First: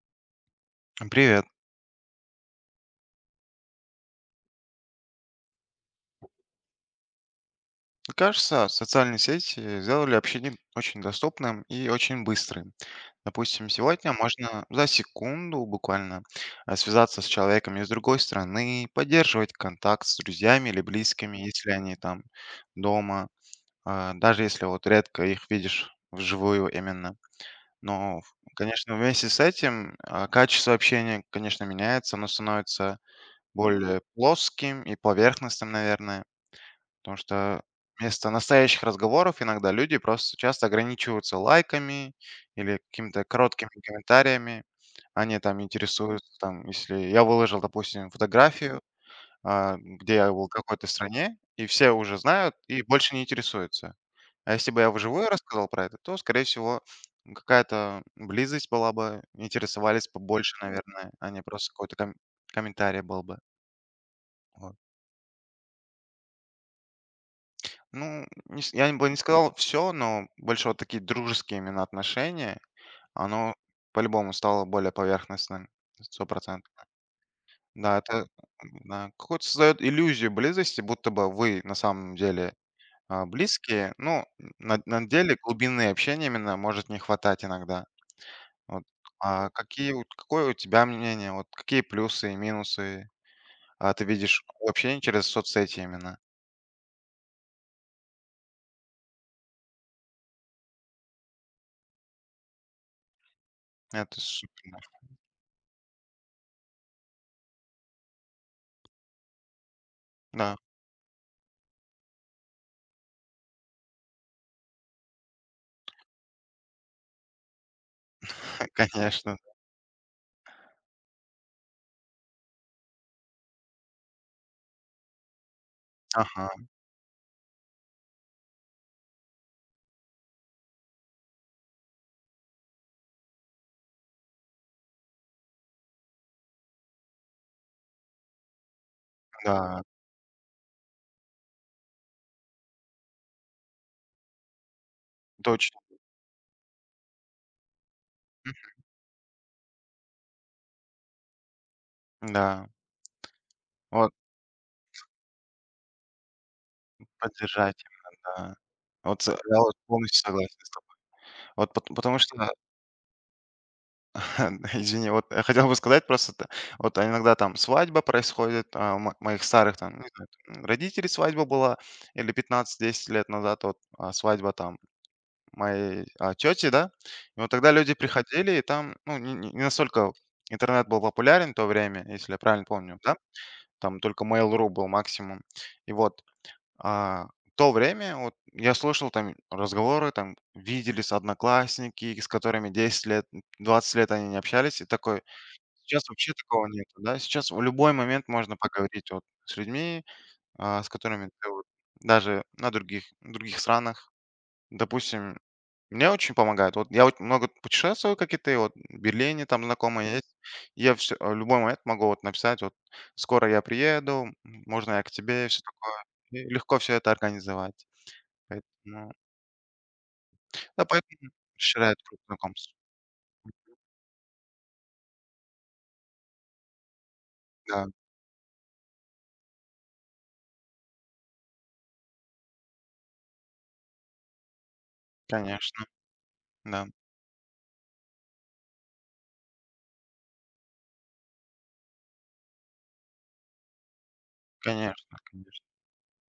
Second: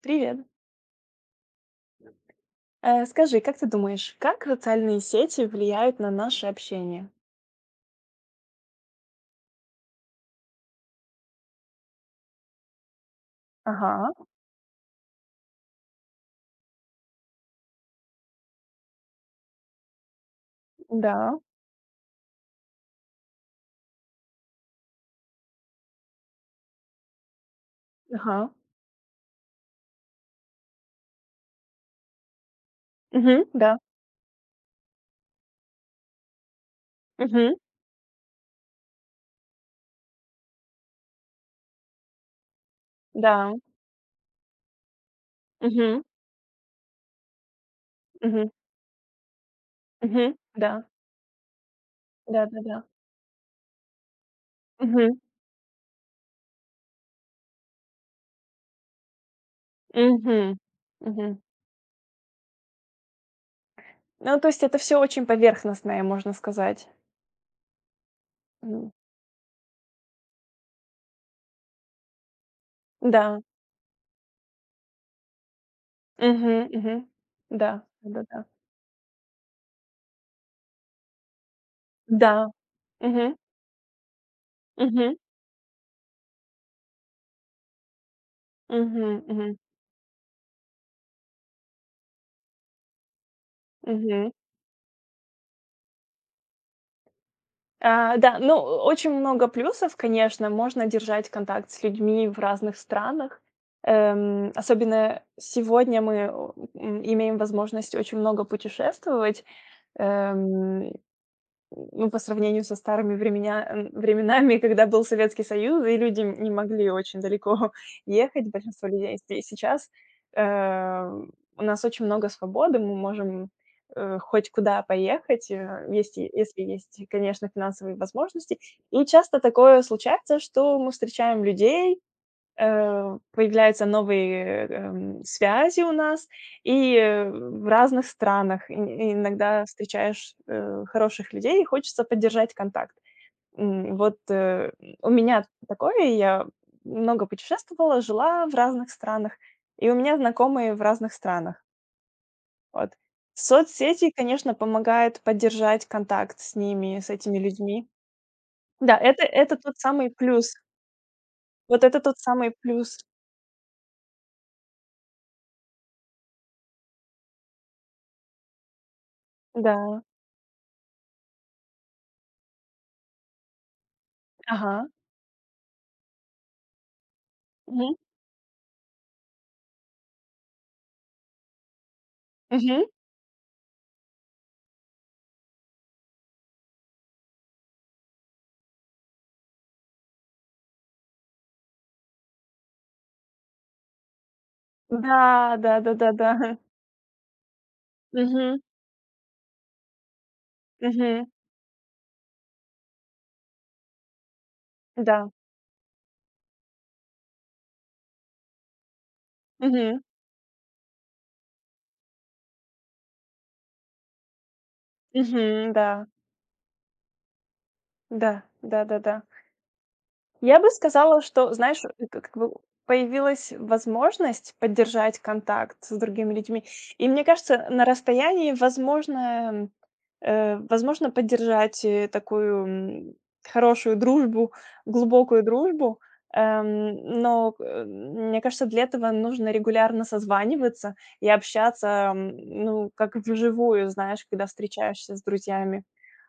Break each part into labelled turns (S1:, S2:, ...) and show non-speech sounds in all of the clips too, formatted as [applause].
S1: Привет.
S2: Привет.
S1: Скажи, как ты думаешь, как социальные сети влияют на наше общение?
S2: Кажется, социальные сети сделали общение очень доступным и очень быстрым. Допустим,
S1: Ага,
S2: сегодня можно за секунду буквально связаться с человеком из другой страны, поддерживать контакт с друзьями или
S1: да,
S2: близкими, если они там дома, даже если вот редко их видишь вживую именно. Но,
S1: ага,
S2: конечно, вместе с этим качество общения, конечно, меняется, оно становится
S1: мгм, да,
S2: более плоским и поверхностным, наверное. Потому
S1: мгм,
S2: что вместо настоящих разговоров иногда люди просто часто ограничиваются лайками или какими-то
S1: да,
S2: короткими комментариями. Они там
S1: мгм,
S2: интересуются, там, если я выложил, допустим,
S1: мгм,
S2: фотографию, где я
S1: мгм,
S2: был в
S1: да,
S2: какой-то стране, и все уже знают и
S1: да-да-да,
S2: больше не интересуются. А если бы я
S1: мгм,
S2: вживую рассказал про это, то, скорее всего, какая-то близость была бы, интересовались побольше,
S1: мгм,
S2: наверное, а
S1: мгм.
S2: не просто какой-то комментарий был бы.
S1: Ну, то есть
S2: Вот.
S1: это все очень поверхностное, можно сказать.
S2: Ну, не с
S1: М,
S2: я бы не сказал все, но больше вот такие дружеские именно отношения,
S1: да,
S2: оно по-любому стало более поверхностным,
S1: мгм,
S2: 100.
S1: мгм, да,
S2: Да,
S1: да-да-да,
S2: это,
S1: да,
S2: да, какую-то создает иллюзию близости, будто бы вы на самом
S1: да.
S2: деле,
S1: Да. Мгм,
S2: близкие. Но на
S1: мгм,
S2: деле глубины общения именно может не хватать иногда. Вот. А
S1: мгм.
S2: какие вот какое у тебя мнение? Вот какие плюсы и минусы, ты видишь в общении через соцсети именно?
S1: А, да, ну, очень много плюсов, конечно. Можно держать контакт с людьми в разных странах.
S2: Это супер.
S1: Особенно сегодня мы имеем возможность очень много путешествовать.
S2: Да,
S1: Эм, ну, по сравнению со старыми временами, когда был Советский Союз, и люди не могли очень далеко [laughs] ехать,
S2: [laughs]
S1: большинство людей.
S2: конечно.
S1: И сейчас, э, у нас очень много свободы, мы можем, хоть куда поехать, э, есть и если
S2: Ага,
S1: есть, конечно, финансовые возможности. И часто такое случается, что мы встречаем людей, появляются новые, связи у нас, и, в разных странах и иногда
S2: да.
S1: встречаешь, хороших людей, и хочется поддержать контакт. Вот, у меня
S2: Точно.
S1: такое, я много путешествовала, жила в
S2: Мгм.
S1: разных странах, и у меня знакомые в разных странах.
S2: Да.
S1: Вот. Соцсети,
S2: Вот,
S1: конечно, помогают поддержать контакт с ними, с этими
S2: поддержать
S1: людьми.
S2: именно, да.
S1: Да, это
S2: Вот с
S1: это
S2: я вот
S1: тот самый
S2: полностью
S1: плюс.
S2: согласен с тобой. Вот
S1: Вот
S2: пот
S1: это тот
S2: потому что,
S1: самый плюс.
S2: [laughs] извини, вот я хотел бы сказать просто т вот иногда там свадьба происходит, мо моих старых там,
S1: Да.
S2: не знаю, там, родителей свадьба была или пятнадцать десять лет назад вот, свадьба там
S1: Ага.
S2: моей, тети, да. И вот тогда люди приходили, и там, ну, не настолько интернет был популярен в то время, если я правильно
S1: Мгм.
S2: помню, да. Там только "Mail.ru" был максимум. И вот. А в то время вот я слышал там разговоры, там виделись одноклассники, с которыми 10 лет, 20 лет они не общались, и такой
S1: Да,
S2: сейчас вообще
S1: да-да-да-да.
S2: такого нет, да. Сейчас в любой момент можно
S1: Мгм,
S2: поговорить вот с людьми, с
S1: мгм,
S2: которыми ты вот даже на других странах.
S1: да.
S2: Допустим, мне очень помогает. Вот я вот много путешествую, как и ты, вот в Берлине там
S1: Мгм,
S2: знакомые есть. Я всё в любой момент могу вот написать, вот скоро я приеду, можно я к тебе, все
S1: мгм,
S2: такое.
S1: да,
S2: И легко все это организовать.
S1: да,
S2: Поэтому
S1: да-да-да. Я бы
S2: да,
S1: сказала,
S2: поэтому
S1: что, знаешь,
S2: расширяет круг
S1: как бы
S2: знакомств.
S1: появилась возможность поддержать контакт с другими людьми. И мне кажется, на
S2: Да,
S1: расстоянии возможно поддержать, такую, хорошую дружбу, глубокую
S2: конечно,
S1: дружбу.
S2: да,
S1: Но, мне кажется, для этого нужно регулярно созваниваться и общаться, ну, как вживую, знаешь, когда встречаешься
S2: конечно,
S1: с
S2: конечно,
S1: друзьями.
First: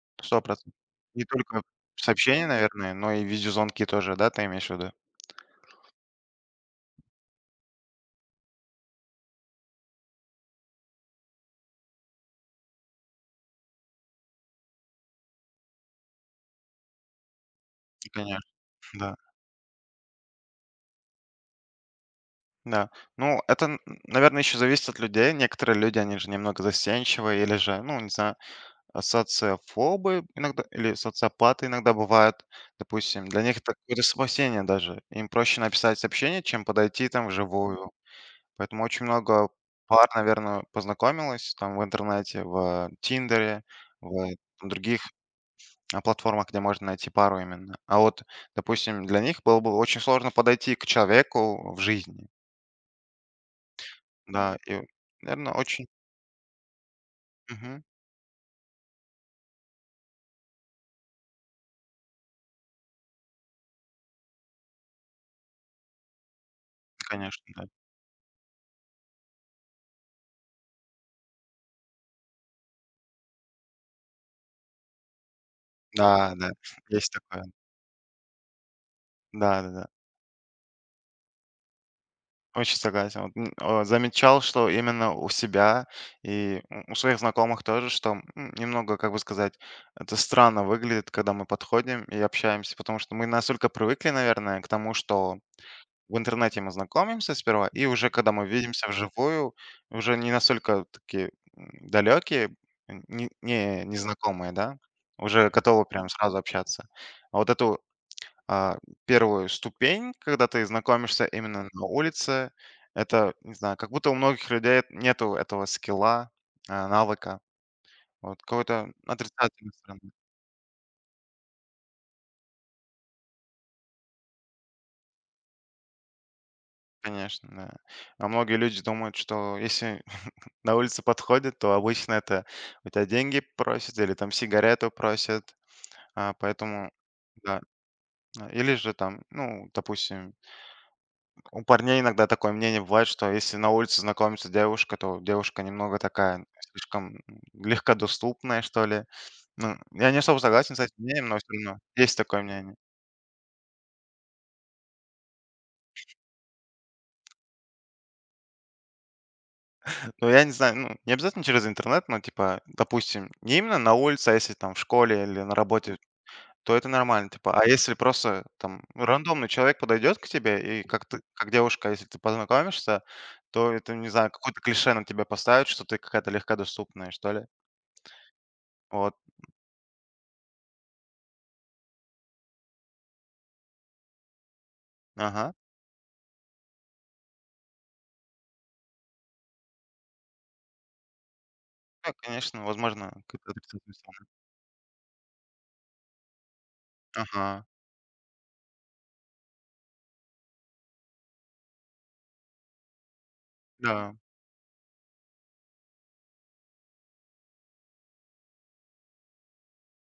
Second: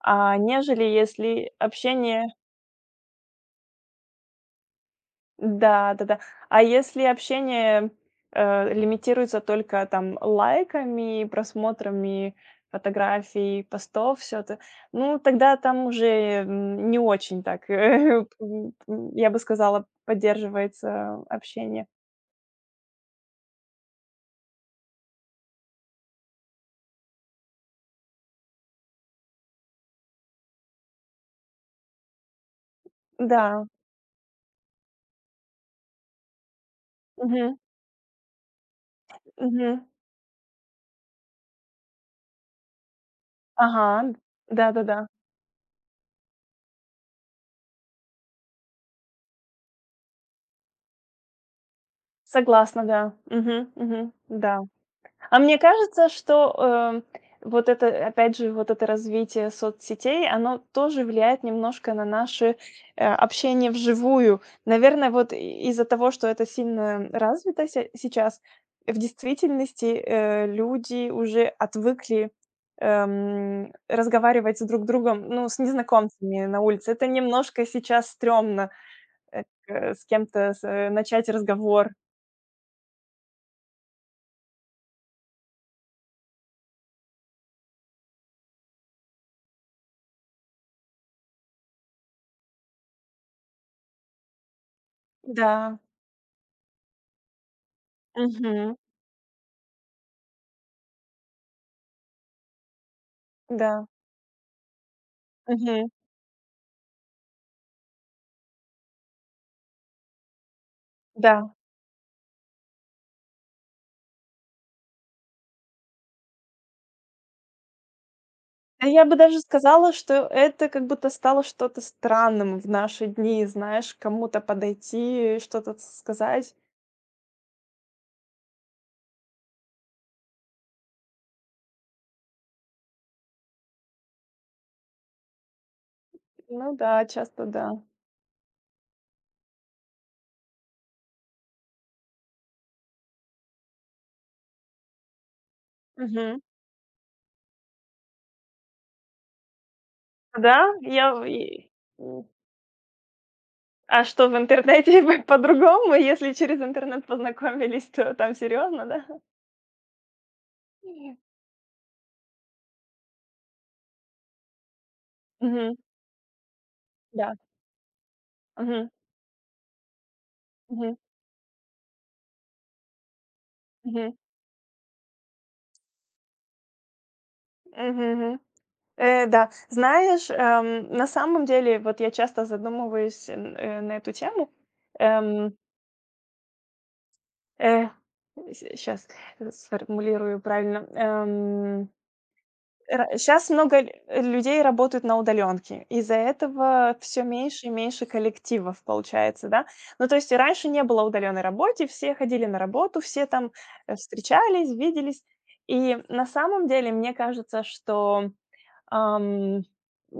S1: А
S2: 100.
S1: нежели
S2: Не
S1: если
S2: только
S1: общение.
S2: сообщения, наверное, но и видеозвонки тоже, да, ты имеешь в виду?
S1: Да-да-да. А если общение, лимитируется только там лайками, просмотрами фотографий, постов, все это, ну, тогда там уже, не очень так, [laughs]
S2: Конечно, да,
S1: я бы сказала, поддерживается общение.
S2: да. Ну, это, наверное, еще зависит от людей. Некоторые люди, они же немного застенчивые или же, ну, не знаю, социофобы иногда или социопаты иногда бывают. Допустим, для них
S1: Да.
S2: это какое-то спасение даже. Им проще написать сообщение, чем подойти там
S1: Мгм.
S2: вживую. Поэтому очень много
S1: Мгм.
S2: пар, наверное, познакомилось там в интернете, в "Тиндере",
S1: Ага.
S2: в там других,
S1: Да-да-да.
S2: платформах, где можно найти пару именно. А вот, допустим, для них было бы очень сложно подойти к человеку в жизни.
S1: Согласна, да. Мгм. Мгм.
S2: Да,
S1: Да.
S2: и,
S1: А
S2: наверное,
S1: мне
S2: очень.
S1: кажется, что, вот
S2: Мгм.
S1: это, опять же, вот это развитие соцсетей, оно тоже влияет немножко на наше, общение вживую. Наверное, вот и из-за того, что это сильно
S2: Конечно, да.
S1: развито се сейчас, в действительности, люди уже отвыкли, разговаривать с друг другом, ну, с
S2: Да,
S1: незнакомцами
S2: да,
S1: на улице. Это
S2: есть такое.
S1: немножко сейчас стрёмно, к
S2: Да-да-да.
S1: с кем-то с начать разговор.
S2: Очень согласен. Вот, замечал, что именно у себя и у своих знакомых тоже, что немного, как бы сказать, это странно выглядит, когда мы подходим и общаемся, потому что мы настолько привыкли, наверное, к тому, что
S1: Да.
S2: в интернете мы знакомимся сперва, и уже когда мы
S1: Мгм.
S2: видимся вживую, уже не настолько такие далекие,
S1: Да.
S2: незнакомые, да, уже готовы
S1: Мгм.
S2: прям сразу общаться. А вот это а, первую ступень, когда ты знакомишься
S1: Да.
S2: именно на улице. Это, не знаю, как будто у многих людей нету этого скилла, навыка. Вот
S1: Да
S2: какой-то
S1: я бы даже
S2: отрицательной
S1: сказала,
S2: стороны,
S1: что это как будто стало что-то странным в наши дни, знаешь, к кому-то подойти, что-то сказать.
S2: конечно, да. А многие люди думают, что если [laughs] на улице подходят, то обычно это у тебя деньги просят или там сигарету просят.
S1: Ну
S2: Поэтому,
S1: да, часто
S2: да.
S1: да.
S2: Или же там, ну, допустим, у парней иногда такое мнение бывает, что если на улице знакомится девушка, то девушка немного
S1: Мгм.
S2: такая слишком легкодоступная, что ли. Ну, я не особо
S1: Да,
S2: согласен с этим
S1: я в
S2: мнением, но все
S1: и
S2: равно есть
S1: м.
S2: такое мнение.
S1: А что, в интернете [laughs] по-другому? Если через интернет познакомились, то там серьезно, да?
S2: Но я не знаю, ну, не
S1: Мгм.
S2: обязательно через интернет, но, типа, допустим, не именно на улице, а если там в школе или на
S1: Мгм.
S2: работе, то это нормально,
S1: Да.
S2: типа. А если просто там
S1: Мгм.
S2: рандомный человек подойдет к тебе, и
S1: Мгм.
S2: как ты, как девушка, если ты познакомишься, то это, не
S1: Мгм.
S2: знаю, какое-то клише на тебя поставят, что ты какая-то легкодоступная, что ли.
S1: Мгм.
S2: Вот.
S1: Да. Знаешь, на самом деле, вот я часто задумываюсь, на эту тему.
S2: Ага.
S1: Эм Э, Сейчас сформулирую правильно.
S2: Да, конечно, возможно,
S1: Сейчас
S2: какие-то
S1: много
S2: отрицательные стороны.
S1: людей работают на удаленке, из-за этого все
S2: Ага,
S1: меньше и меньше коллективов получается, да. Ну, то есть и раньше не было удаленной работы, все ходили на работу, все там,
S2: да,
S1: встречались, виделись. И на самом деле, мне кажется, что Ам, э,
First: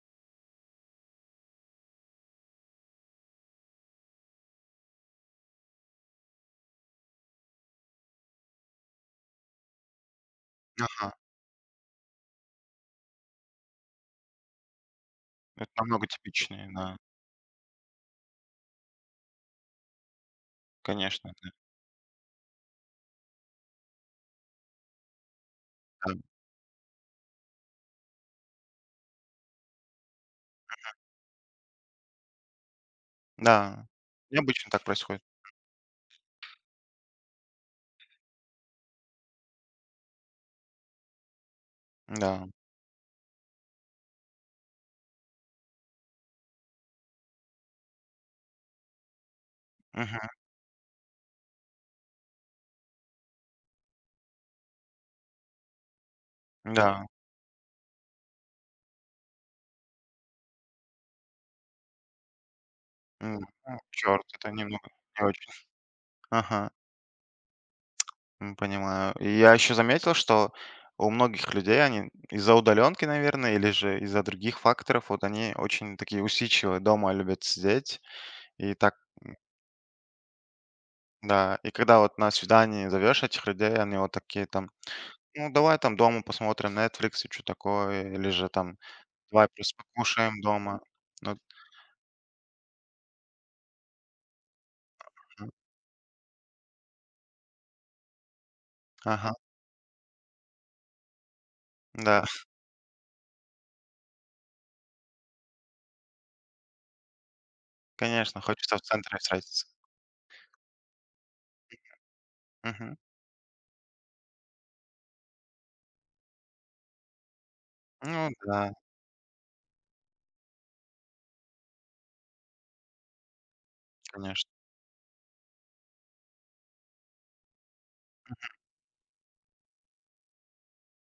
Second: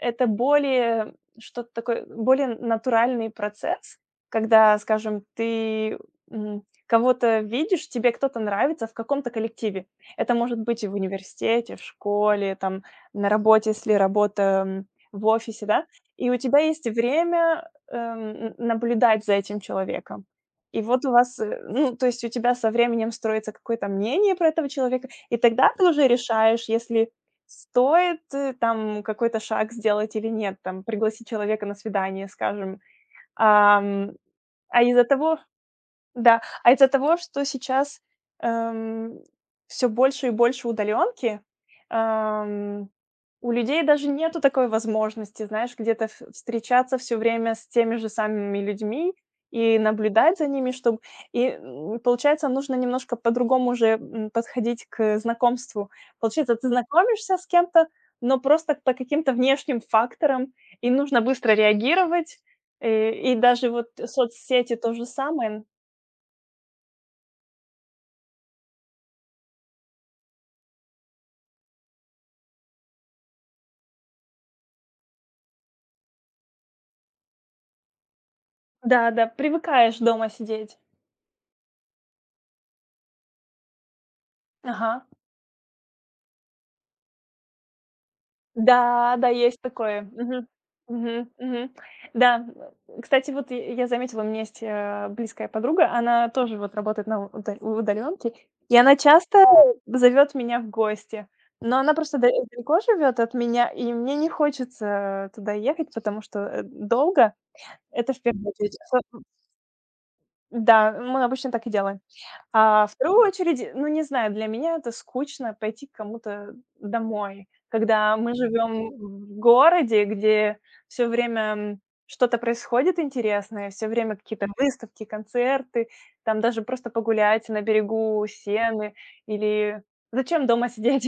S1: это более что-то такое, более натуральный процесс, когда, скажем, ты, кого-то видишь, тебе кто-то нравится в каком-то коллективе. Это может быть и в
S2: ага.
S1: университете, в школе, там, на работе, если работа, в офисе,
S2: Это
S1: да.
S2: намного
S1: И у тебя
S2: типичнее,
S1: есть
S2: да,
S1: время, наблюдать за этим человеком. И вот у
S2: конечно,
S1: вас,
S2: да,
S1: ну, то есть у тебя со временем строится какое-то мнение про этого человека, и тогда ты уже
S2: да.
S1: решаешь, если стоит, там какой-то шаг сделать или нет, там пригласить человека на свидание, скажем.
S2: Да,
S1: Ам,
S2: и обычно
S1: а
S2: так
S1: из-за
S2: происходит.
S1: того, да, а из-за того, что сейчас, все больше и больше удаленки
S2: Да,
S1: эм, у людей даже нету такой возможности, знаешь, где-то ф встречаться все время с теми же самыми людьми и
S2: мгм,
S1: наблюдать за ними, чтобы получается, нужно немножко по-другому уже, подходить к знакомству. Получается, ты
S2: да,
S1: знакомишься с кем-то, но просто по каким-то внешним факторам, и нужно быстро реагировать. И и
S2: м,
S1: даже вот
S2: черт, это
S1: соцсети
S2: немного
S1: то же
S2: не
S1: самое.
S2: очень. Ага, понимаю. И я еще заметил, что у многих людей они из-за удаленки, наверное, или же из-за других факторов, вот они очень такие усидчивые, дома любят сидеть. И так,
S1: Да, да, привыкаешь дома сидеть.
S2: да, и когда вот на свидание зовешь этих людей, они вот такие там.
S1: Ага.
S2: Ну, давай там дома посмотрим "Нетфликс" и что такое, или же там
S1: Да, да,
S2: давай
S1: есть
S2: просто
S1: такое.
S2: покушаем
S1: Мгм.
S2: дома.
S1: Мгм,
S2: Ну
S1: мгм. Да, кстати, вот я заметила, у меня есть, близкая
S2: мгм.
S1: подруга, она тоже вот работает на уд удалёнке, и она
S2: Ага,
S1: часто зовёт меня в гости. Но она просто
S2: да,
S1: да
S2: [laughs]
S1: далеко живёт от меня, и мне не хочется туда ехать, потому что, долго. Это в
S2: конечно,
S1: первую
S2: хочется
S1: очередь.
S2: в центре встретиться.
S1: Да, мы обычно так и делаем. А в
S2: Мгм.
S1: вторую очередь, ну, не знаю, для меня это скучно пойти к кому-то домой, когда
S2: Ну
S1: мы
S2: да,
S1: живем в городе, где все время что-то происходит интересное, все время какие-то
S2: конечно,
S1: выставки, концерты, там даже просто погулять на берегу Сены или зачем дома сидеть?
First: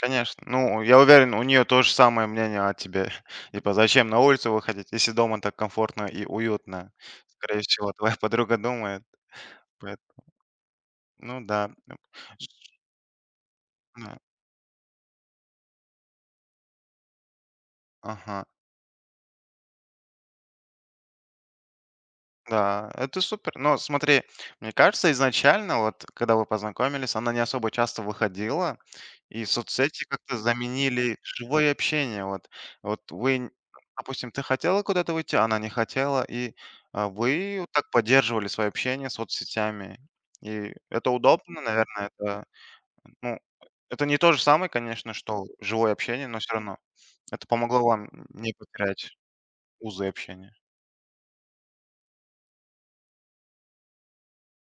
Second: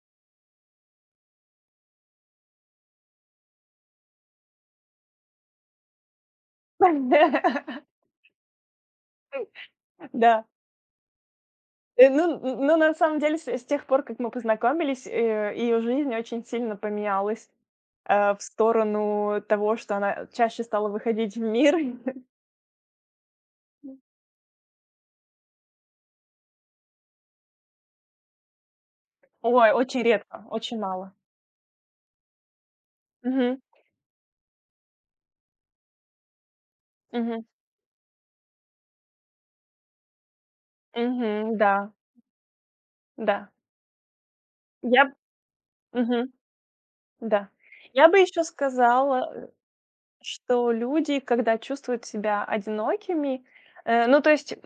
S2: конечно. Ну, я уверен, у нее то же самое мнение о тебе. [laughs] Типа, зачем на улицу выходить, если дома так комфортно и уютно? Скорее всего,
S1: [laughs]
S2: твоя [laughs] подруга думает. Поэт
S1: Да.
S2: ну да. М.
S1: Э, Ну,
S2: Ш
S1: н- ну, на самом деле, с тех пор, как
S2: да.
S1: мы познакомились, ее жизнь очень сильно поменялась. В
S2: Ага.
S1: сторону того, что она чаще стала выходить в мир. [laughs]
S2: Да, это супер. Но смотри, мне кажется, изначально, вот когда вы познакомились, она не особо часто выходила, и
S1: Ой, очень
S2: соцсети как-то
S1: редко, очень мало.
S2: заменили живое общение. Вот, вот вы,
S1: Мгм,
S2: допустим, ты хотела куда-то выйти, она не хотела, и
S1: мгм,
S2: вы вот так поддерживали свое общение соцсетями. И это
S1: мгм,
S2: удобно,
S1: да,
S2: наверное, это, ну,
S1: да.
S2: это не то же самое,
S1: Я б
S2: конечно, что живое общение,
S1: мгм,
S2: но все равно
S1: да.
S2: это помогло
S1: Я
S2: вам
S1: бы еще
S2: не потерять
S1: сказала,
S2: узы общения.
S1: что люди, когда чувствуют себя одинокими, ну, то есть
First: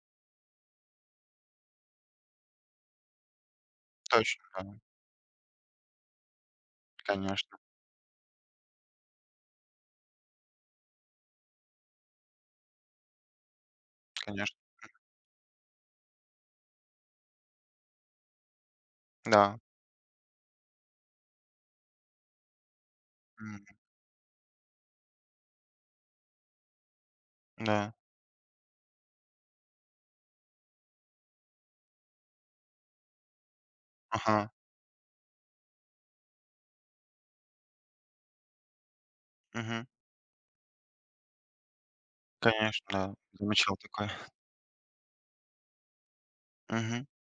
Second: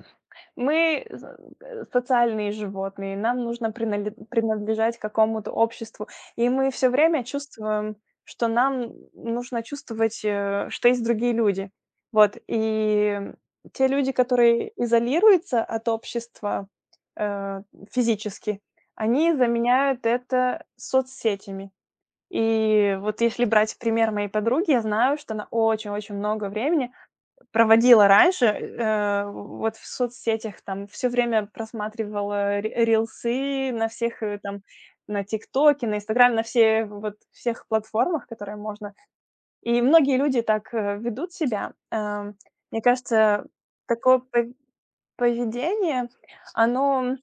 S1: Мы з социальные животные, нам нужно принали
S2: Точно, да,
S1: принадлежать какому-то обществу, и мы все время
S2: конечно,
S1: чувствуем, что нам нужно чувствовать, что есть другие люди. Вот, и те люди,
S2: конечно,
S1: которые изолируются от общества, э, физически, они
S2: да.
S1: заменяют это соцсетями. И вот если брать пример моей подруги, я знаю, что она очень-очень много времени
S2: Да.
S1: проводила раньше, вот в соцсетях там все время просматривала ри рилсы на всех,
S2: Ага.
S1: там, на "Тиктоке", на "Инстаграме", на всех платформах, которые можно. И
S2: Мгм.
S1: многие люди так, ведут себя. Мне
S2: Конечно, да.
S1: кажется,
S2: Замечал такое.
S1: такое поведение,
S2: Мгм.
S1: оно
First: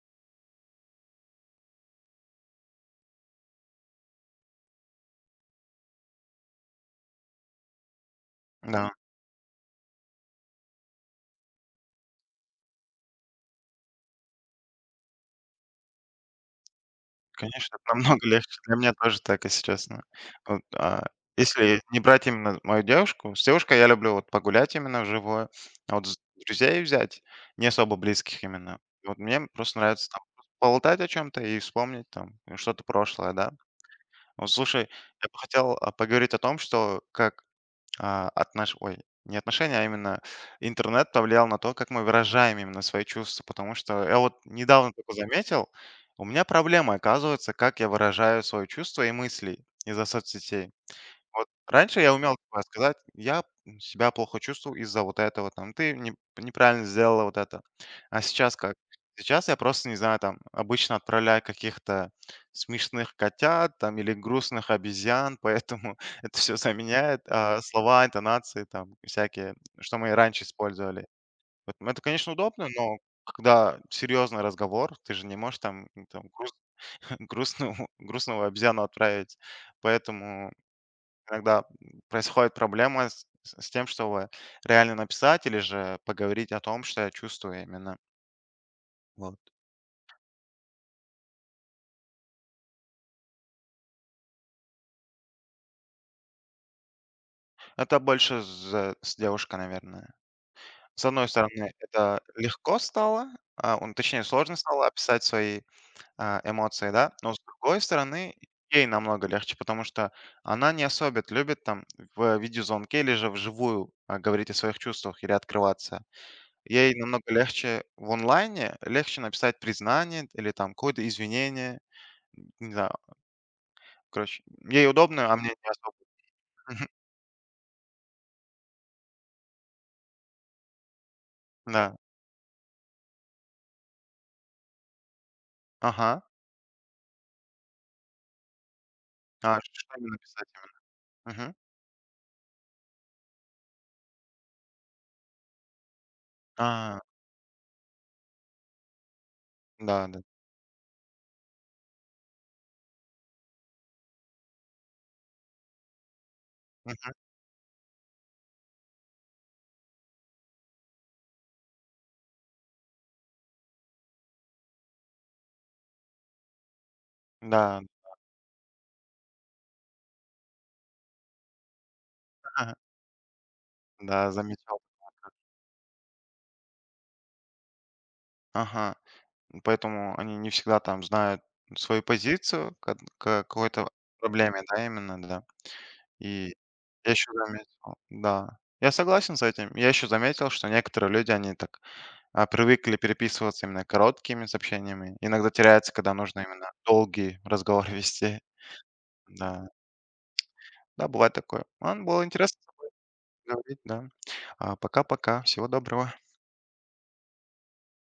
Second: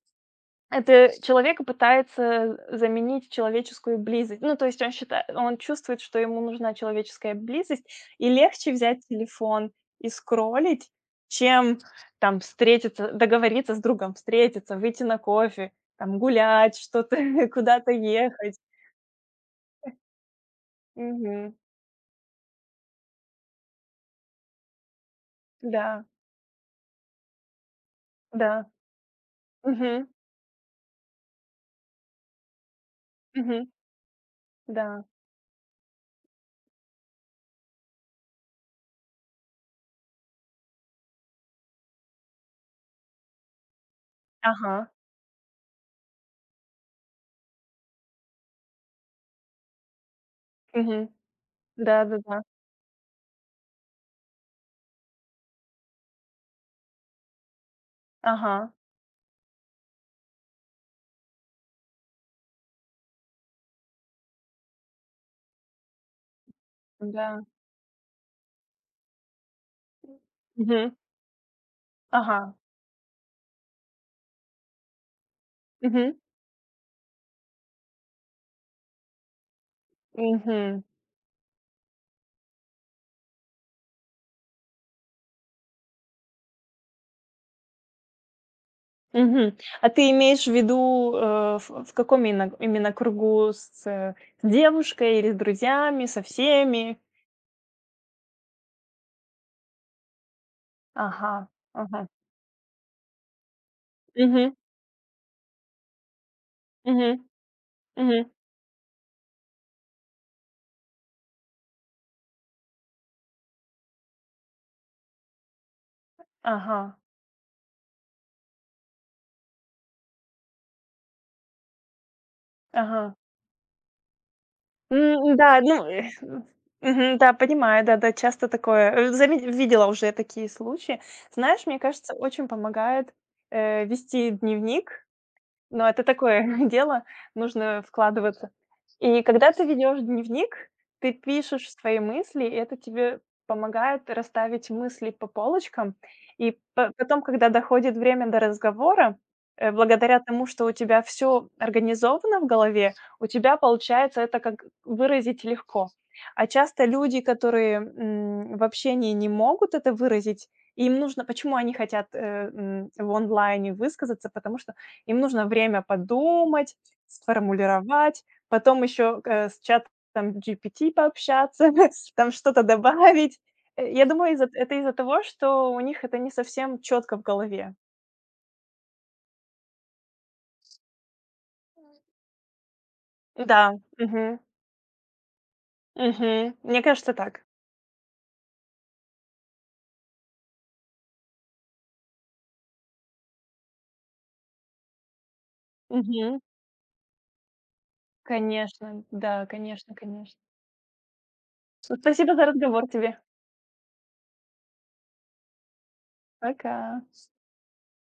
S1: это человека пытается заменить человеческую близость. Ну, то есть он считает, он чувствует, что ему нужна человеческая близость, и легче
S2: Да,
S1: взять телефон и скроллить, чем там встретиться, договориться с другом, встретиться, выйти на кофе, там гулять, что-то, [laughs]
S2: конечно,
S1: куда-то
S2: это намного [laughs]
S1: ехать.
S2: легче. Для меня тоже так, если честно. Вот,
S1: Мгм.
S2: если не брать именно мою девушку, с девушкой я люблю вот погулять именно вживую, а
S1: Да,
S2: вот с друзей взять, не особо близких
S1: да.
S2: именно. Вот мне просто
S1: Мгм,
S2: нравится там поболтать о чем-то и вспомнить там что-то прошлое, да.
S1: мгм,
S2: Вот слушай,
S1: да.
S2: я бы хотел, поговорить о том, что как. А, отнош ой, не отношения, а именно интернет повлиял на то, как мы выражаем именно свои чувства. Потому что я вот
S1: Ага.
S2: недавно только заметил, у меня проблема, оказывается, как я выражаю свои чувства и мысли из-за соцсетей.
S1: Мгм.
S2: Вот раньше я умел
S1: Да-да-да.
S2: такое сказать: "Я, себя плохо чувствую из-за вот этого, там, ты не неправильно сделала вот это". А сейчас
S1: Ага.
S2: как? Сейчас я просто, не знаю, там, обычно отправляю каких-то смешных котят, там, или грустных обезьян, поэтому [laughs] это все заменяет,
S1: Да.
S2: слова, интонации, там, всякие, что мы и раньше
S1: Мгм.
S2: использовали. Поэтому это, конечно,
S1: Ага.
S2: удобно, но когда серьезный разговор, ты же не можешь там,
S1: Мгм.
S2: там груст [laughs] грустную грустного обезьяну отправить. Поэтому
S1: Мгм.
S2: иногда происходит проблема с тем, чтобы реально написать или же поговорить о том, что я чувствую именно. Вот.
S1: Мгм. А ты имеешь в виду, в каком именно кругу? С девушкой или с друзьями, со всеми?
S2: Это больше з с девушкой, наверное. С одной
S1: Ага,
S2: стороны,
S1: ага.
S2: это легко стало, он точнее,
S1: Мгм,
S2: сложно стало описать свои, эмоции,
S1: мгм,
S2: да, но с другой
S1: мгм.
S2: стороны, ей намного легче, потому что она не особо любит там в видеозвонке или же вживую, говорить о своих чувствах или открываться.
S1: Ага,
S2: Ей намного легче в онлайне, легче написать признание или там какое-то извинение. Не знаю,
S1: ага.
S2: короче, ей удобно, а мне
S1: Да,
S2: не
S1: ну,
S2: особо. Мгм.
S1: мгм, да, понимаю, да-да, часто такое, заме видела уже такие случаи. Знаешь, мне
S2: Да.
S1: кажется, очень помогает, вести дневник. Но это
S2: Ага.
S1: такое [laughs] дело, нужно вкладываться. И когда
S2: А
S1: ты
S2: что
S1: ведешь
S2: именно писать
S1: дневник, ты
S2: именно? Мгм.
S1: пишешь свои мысли, и это тебе помогает расставить мысли по полочкам. И по
S2: А,
S1: потом, когда доходит время до разговора, благодаря
S2: да-да.
S1: тому, что у тебя все организовано в голове, у тебя получается это как выразить легко. А часто
S2: Мгм.
S1: люди, которые, в общении не могут это выразить, им нужно почему они хотят, в онлайне высказаться? Потому что им нужно время подумать,
S2: Да.
S1: сформулировать, потом еще, с чатом GPT пообщаться, [laughs] там что-то
S2: Да,
S1: добавить. Я
S2: да,
S1: думаю, из-за это
S2: замечал.
S1: из-за того, что у них это не совсем четко в голове.
S2: Ага. Поэтому они не всегда там знают свою позицию к
S1: Да,
S2: какой-то
S1: мгм,
S2: проблеме, да, именно, да. И
S1: мгм. Мне
S2: я
S1: кажется,
S2: еще
S1: так.
S2: заметил, да. Я согласен с этим. Я еще заметил, что некоторые люди, они так привыкли переписываться именно короткими сообщениями. Иногда теряется, когда
S1: Мгм.
S2: нужно именно долгий разговор [laughs] вести.
S1: Конечно, да,
S2: Да,
S1: конечно, конечно.
S2: да, бывает такое.
S1: Ну,
S2: Ладно, было
S1: спасибо за
S2: интересно с
S1: разговор
S2: тобой
S1: тебе.
S2: поговорить, да. Пока-пока, всего доброго.
S1: Пока.